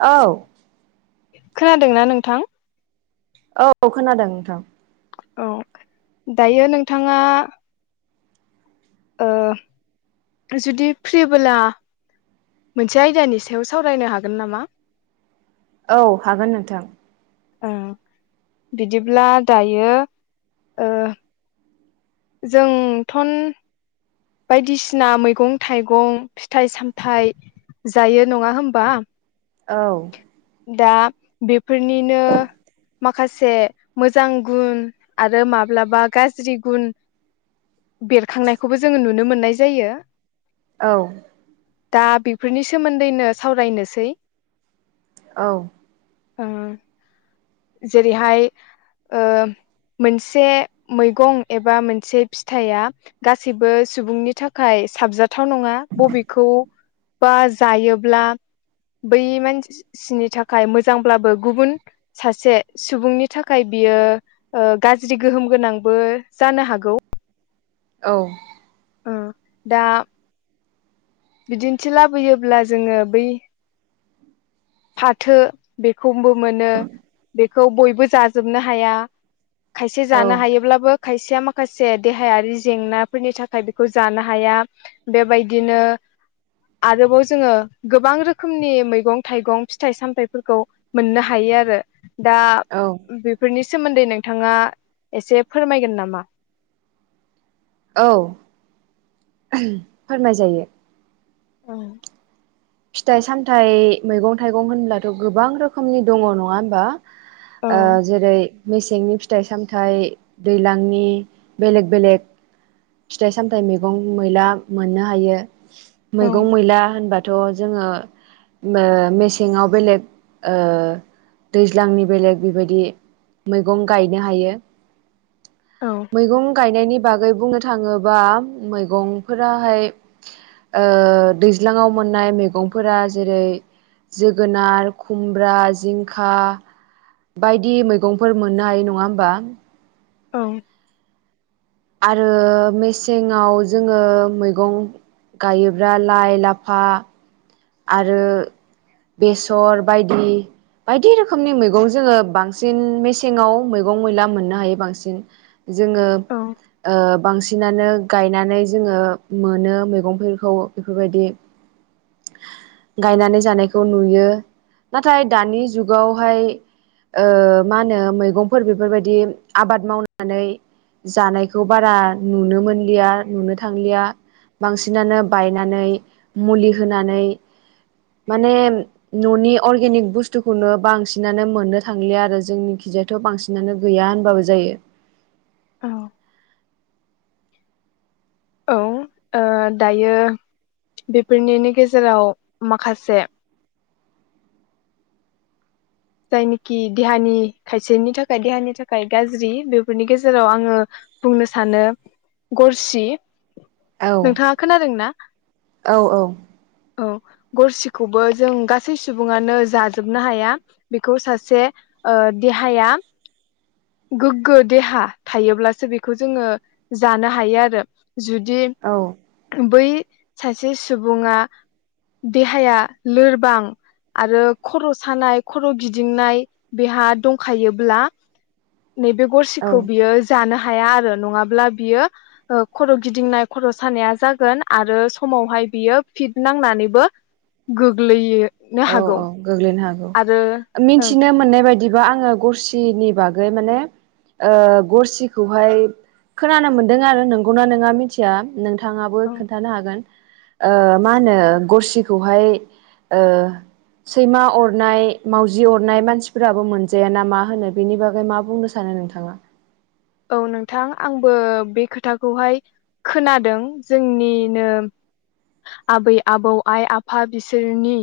औ खोनादोंना नोंथां? औ खोनादों नोंथां औ दायो नोंथाङा ओ जुदि फ्रिबोला मोनसे आयदानि सायाव सावरायनो हागोन नामा? औ हागोन नोंथां। ओ बिदिब्ला दायो ओ जोंथन बायदिसिना मैगं थाइगं फिथाइ सामथाइ जायो नङा होमबा औ दा बेफोरनिनो माखासे मोजां गुन आरो माब्लाबा गाज्रि गुन बेरखांनायखौबो जोङो नुनो मोननाय जायो। औ दा बेफोरनि सोमोन्दैनो सावरायनोसै औ ओ जेरैहाय ओ मोनसे मैगं एबा मोनसे फिथाइया गासैबो सुबुंनि थाखाय ए साबजाथाव नङा बबेखौ बा जायोब्ला बै मान सि-सि नि थाखाय मोजांब्लाबो गुबुन सासे सुबुंनि थाखाय बियो ओ ओ गाज्रि गोहोम गोनांबो जानो हागौ। औ ओ दा बिदिन्थि लाबोयोब्ला जोङो बै फाथो बेखौबो मोनो बेखौ बयबो जाजोबनो हाया खायसे औ जानो हायोब्लाबो खायसेया माखासे देहायारि जेंनाफोरनि थाखाय बेखौ जानो हाया बेबायदिनो [inaudible] आरोबाव जोङो गोबां रोखोमनि मैगं थाइगं फिथाइ सामथाइफोरखौ मोननो हायो आरो। दा औ बेफोरनिस सोमोन्दै नोंथाङा एसे फोरमायगोन नामा? औ उम फोरमाय जायो। औ फिथाइ सामथाइ मैगं थाइगं होनब्लाथ' गोबां रोखोमनि दङ नङा होमबा? औ ओ जेरै मेसेंनि फिथाइ सामथाइ दैलांनि बेलेग बेलेग फिथाइ सामथाइ मैगं मैला मोननो हायो औ मैगं मैला होनबाथ थ' जोङो मो मेसेङाव बेलेग ओ दैज्लांनि बेलेग बिबायदि मैगं गायनो हायो औ मैगं गायनायनि बागै बुंनो थाङोबा मैगंफोराहाय ओ दैज्लांआव मोननाय मैगंफोरा जेरै जोगोनार खुमब्रा जिंखा बायदि मैगंफोर मोननो हायो नङा होमबा? औ आरो मेसेंआव जोङो मैगं गायोब्रा लाइ लाफा आरो बेसर बायदि बायदि रोखोमनि मैगं जोङो बांसिन मेसेङाव मैगं मैला मोननो हायो बांसिन जोङो औ ओ बांसिनानो गायनानै जोङो मोनो मैगंफोरखौ बेफोरबायदि गायनानै जानायखौ नुयो नाथाय दानि जुगावहाय ओ मा होनो मैगंफोर बेफोरबायदि आबाद मावनानै जानायखौ बारा नुनो मोनलिया नुनो थांलिया बांसिनानो बायनानै मुलि होनानै माने न'नि अर्गेनिक बुस्थुखौनो बांसिनानो मोननो थांलिया आरो जोंनिखि बिजायथ' बांसिनानो गैया होनबाबो जायो। औ औ ओ दायो बेफोरनिनो गेजेराव माखासे जायनिखि देहानि खायसेनि थाखाय देहानि थाखाय गाज्रि बेफोरनि गेजेराव आङो बुंनो सानो गरसि औ नोंथाङा खोनादोंना? औ औ। औ गरसिखौबो जों गासै सुबङानो जाजोबनो हाया बेखौ सासे ओ देहाया गोग्गो देहा थायोब्लासो बेखौ जोङो जानो हायो आरो जुदि औ बै सासे सुबुङा देहाया लोरबां आरो खर' सानाय खर गिदिंनाय बेहा दंखायोब्ला नैबे औ गरसेखौ बियो जानो हा या आरो थ आरो नङाब्ला बियो खर गिदिंनाय खर सानाया जागोन आरो समावहाय बियो फिट नांनानैबो गोग्लैयो। औ औ गोग्लैनो हागौ ओं मिथिनो मोननाय बायदि बिदिबा आङो गरसिनि बागै माने गरसिखौहाय खोनानो मोनदों आरो नोंगौना नोंङा मिथिया नोंथाङाबो औ खोन्थानो हागोन मा होनो गरसिखौहाय ओ सैमा अरनाय मावजि अरनाय मानसिफोराबो मोनजायााना मा होनो बेनि बागै मा बुं नो सानो नोंथाङा। [inaudible] औ नोंथां आंबो बे खोथाखौहाय खोनादों जोंनिनो आबै आबौ आइ आफा बिसोरनि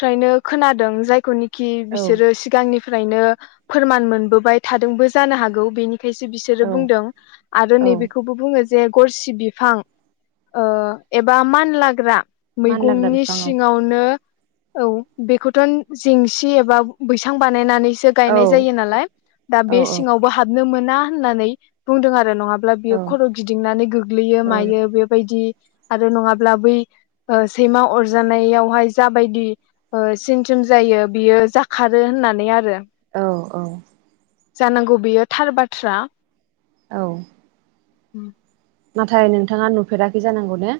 फ्रायनो खोनादों जायखौ कि औ बिसोरो सिगांनिफ्रायनो फोरमान मोनबोबाय थादोंबो जानो हागौ बेनि बेखायसो बिसोरो औ बुंदों आरो औ नैबेखौबो बुङो जे गरसि बिफां ओ एबा मान लाग्रा मानलाग्रा मैगंनि बिफाङाव सिङावनो औ बेखौथ जेंसि एबा बैसां बानायनानै से औ गायनाय जायो नालाय दा बे औ औ सिङावबो हाबनो मोना होननानै बुंदों आरो आरो नङाब्ला बियो औ खर गिदिंनानै गोग्लैयो खर मायो बेबायदि आरो नङाब्ला बै सैमा अरजानायावहाय जाबायदि सिन् जायो बियो जाखारो होननानै आरो औ औ जानांगौ बेयो थार बाथ्रा औ उ नाथाय नोंथाङा नुफेराखै जानांगौ ने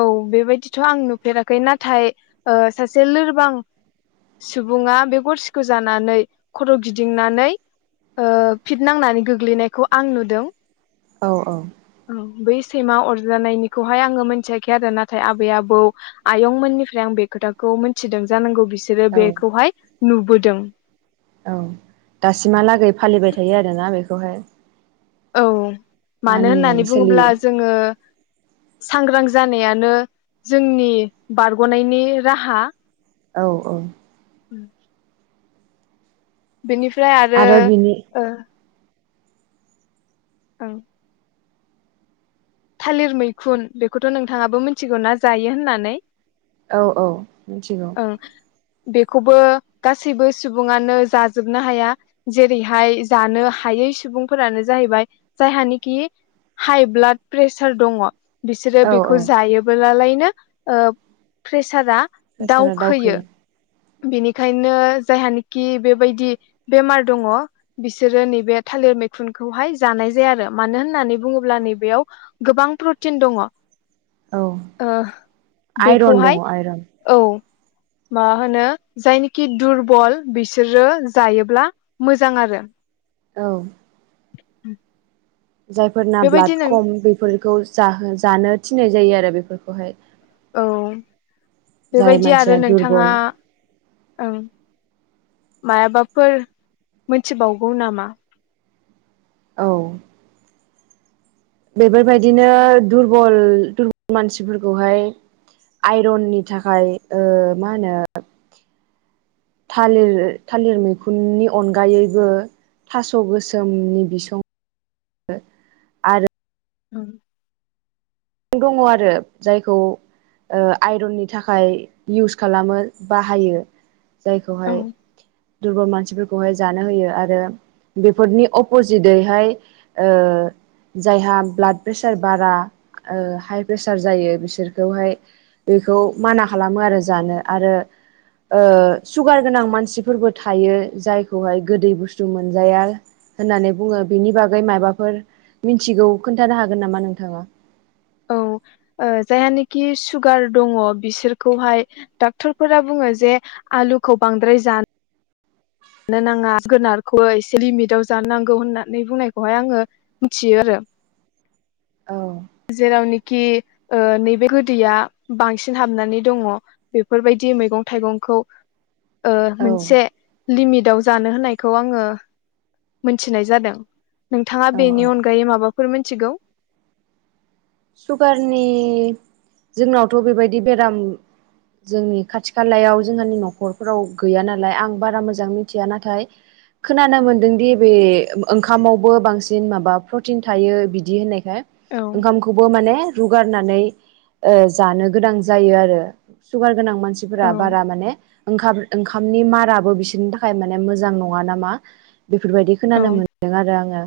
औ बेबायदिथ आं नुफेराखै नाथाय सासे लोरबां सुबुङा बे गरसिख जानानै खर गिदिंनानै फिट नांनानै गोग्लैनायखौ आं नुदों औ औ बै सैमा अरजानायनिखौ बेहाय आङो मि मोनथियाखै आरो नाथाय आबै आबौ आयंमोननिफ्राय आं बे खोथाखौ मोनथिदों जानांगौ बिसोरो औ बेखौहाय नुबोदों औ दासिमहालागै फालिबाय थायो आरोना बेखौहाय औ मानो मानिनानै होननानै सोलियो बुङोब्ला जोङो सांग्रां जानायानो जोंनि बारग'नायनि राहा औ औ उ बिनिफ्राय आरो ओ औ थालिर मैखुन बेखौथ नोंथाङाबो मिथिगौनाा जायो होननानै औ औ मिथिगौ ओं बेखौबो गासैबो सुबुङानो जाजोबनो हाया जेरैहाय जानो हायै सुबुंफोरानो जाहैबाय जायहानिखि हाइ ब्लाड प्रेसार दङ बिसोरो औ औ बेखौ जायोबोलालायनो प्रेसारा प्रेसारा दावखोयो बेनिखायनो जायहानिाखि बेबायदि बेमार दङ बिसोरो नैबे थालिर मैखुनखौहाय जानाय जाया आरो मानो होननानै बुङोब्ला नैबेयाव गोबां प्रटिन दङ औ ओ आइरन दङ बेखौहाय आइरन औ मा होनो जायनिखि दुरबल बिसोरो जायोब्ला मोजां आरो औ [unintelligible] [unintelligible] जायफोरना बेबायदि ब्लाद नों खम बेफोरखौ जाहो जानो थिननाय जायो आरो बेफोरखौहाय औ जाय बेबायदि आरो मानसिया नोंथाङा दुरबल ओम माबाफोर मोनथिबावगौ नामा औ बेफोरबायदिनो दुरबल दुरबल मानसिफोरखौहाय आइरननि थाखाय ओ मा होनो थालिर थालिर मैखुननि अनगायैबो थास' गोसोमनि बिसं आरो ओम! दङ आरो जायखौ ओ आइरननि थाखाय इउस खालामो बाहायो! जायखौहाय औ दुरबल मानसिफोरखौहाय जानो होयो आरो बेफोरनि अपजिदैहाय ओ जायहा ब्लाड प्रेसार बारा! ओ हाइ प्रेसार जायो बिसोरखौहाय बेखौ माना खालामो आरो जानो आरो ओ सुगार गोनां मानसिफोरबो थायो जायखौहाय गोदै बुस्थु मोनजाया! होननानै बुङो बेनि बागै माबाफोर मिथिगौ खोन्थानो हागोन नामा नोंथाङा? औ ओ जायहानिखि सुगार दङ बिसोरखौहाय डक्टरफोरा बुङो जे आलुखौ बांद्राय जानो जानो नाङा जोगोनारखौ एसे लिमिटाव जानो नांगौ होननानै बुंनायखौहाय आङो मिथियो आरो औ जेरावनि खि ओ नैबे गोदैया बांसिन हाबनानै दङ बेफोरबायदि मैगं थाइगं खौ खौ ओ औ मोनसे - लिमिटआव जानो होनायखौ आङो मोनथिनाय जादों! नोंथाङा औ बेनि अनगायै माबाफोर मिथिगौ? सुगारनि जोंनावथ' बेबायदि बेराम जोंनि खाथि खालायाव जोंहानि न'खरफोराव गैया नालाय आं बारा मोजां मिथिया नाथाय खोनानो मोनदोंदि बे ओंखामावबो बांसिन माबा प्रटिन थायो बिदि होननाय औ ओंखामखौ रुगारनानै ओ जानो गोनां जायो आरो सुगार गोनां औ मानसिफोरा बारा माने ओंखाम ओंखामनि माराबो बिसोरनि थाखाय माने मोजां नङा नामा! बेफोरबायदि औ खोनानो मोन्दों आरो आङो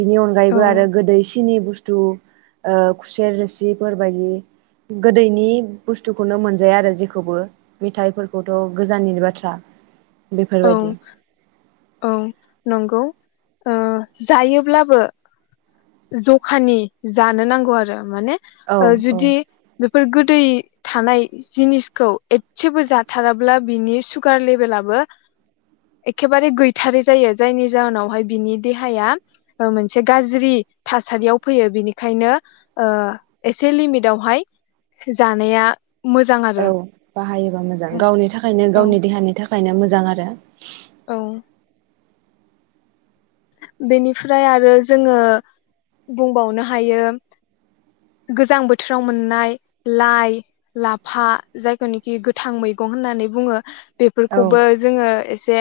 बिनि अनगायैबो औ आरो गोदै सिनि बुस्थु ओ खुसेर रोसिफोरबायदि गोदैनि बुस्थुखौनो मोनजाया आरो जेखौबो मेथाइफोरखौथ' गोजाननिनो बाथ्रा! औ बेफोरबायदि औ नंगौ! ओ जायोब्लाबो जखानि जानो नांगौ आरो माने औ औ जुदि बेफोर गोद दै थानाय जिनिसखौ एसेबो जाथाराब्ला बिनि सुगार लेभेलाबो एखेबारे गैथारै जायो जायनि जाहोनावहाय बिनि देहाया मोनसे गाज्रि थासारियाव फैयो बिनिखायनो ओ एसे लिमिटवाहाय जानाया औ बाहायोबा मोजां गावनि थाखायनो औ गावनि देहानि थाखायनो मोजां आरो औ! बेनिफ्राय आरो जोङो बुंबावनो हायो! गोजां बोथोराव मोननाय लाइ लाफा जायखौनोखि गोथां मैगं औ होननानै बुङो! औ बेफोरखौबो जोङो एसे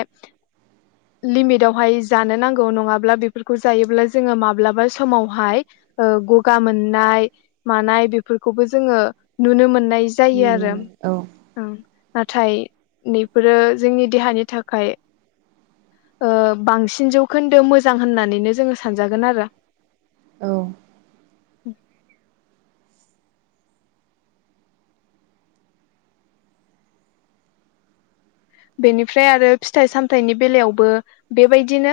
लिमिट आवहाय जानो नांगौ! ओ नङाब्ला बेफोरखौ जायोब्ला जोङो माब्लाबा समावहाय गगा मोननाय - मानाय बेफोरखौबो जोङो नुनो मोननाय जायो नुनो आरो मोनो औ ओं- नाथाय बेफोरो जोंनि देहानि थाखाय- ओ बांसिन जौ खोन्दो मोजां होननानैनो जोङो सानजागोन आरो - [inaudible] बेनिफ्राय आरो फिथाइ सामथायाइनि बेलायावबो बेबायदिनो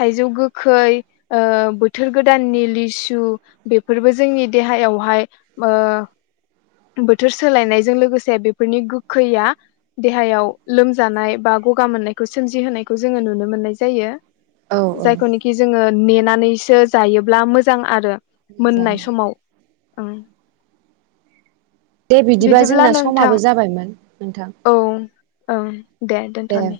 थाइजौ गोखै ओ बोथोर गोदाननि लिसु बेफोरबो जोंनि देहा- देहायावहाय ओ बोथोर सोलायनायजों लोगोसे बेफोरनि गोखैया देहायाव लोमजानाय बा गगा मोननायखौ सोमजिहोनायखौ जोङो नुनो मोननाय जायो। औ औ जायखौनोखि जोङो नेनानैसो जायोब्ला मोजां आरो। मोजां मोननाय समाव ओं। दे बिदिबा बिदिब्ला जोंना नोंथां समाबो जाबायमोन नोंथां औ। औ दे दोनथ'नि।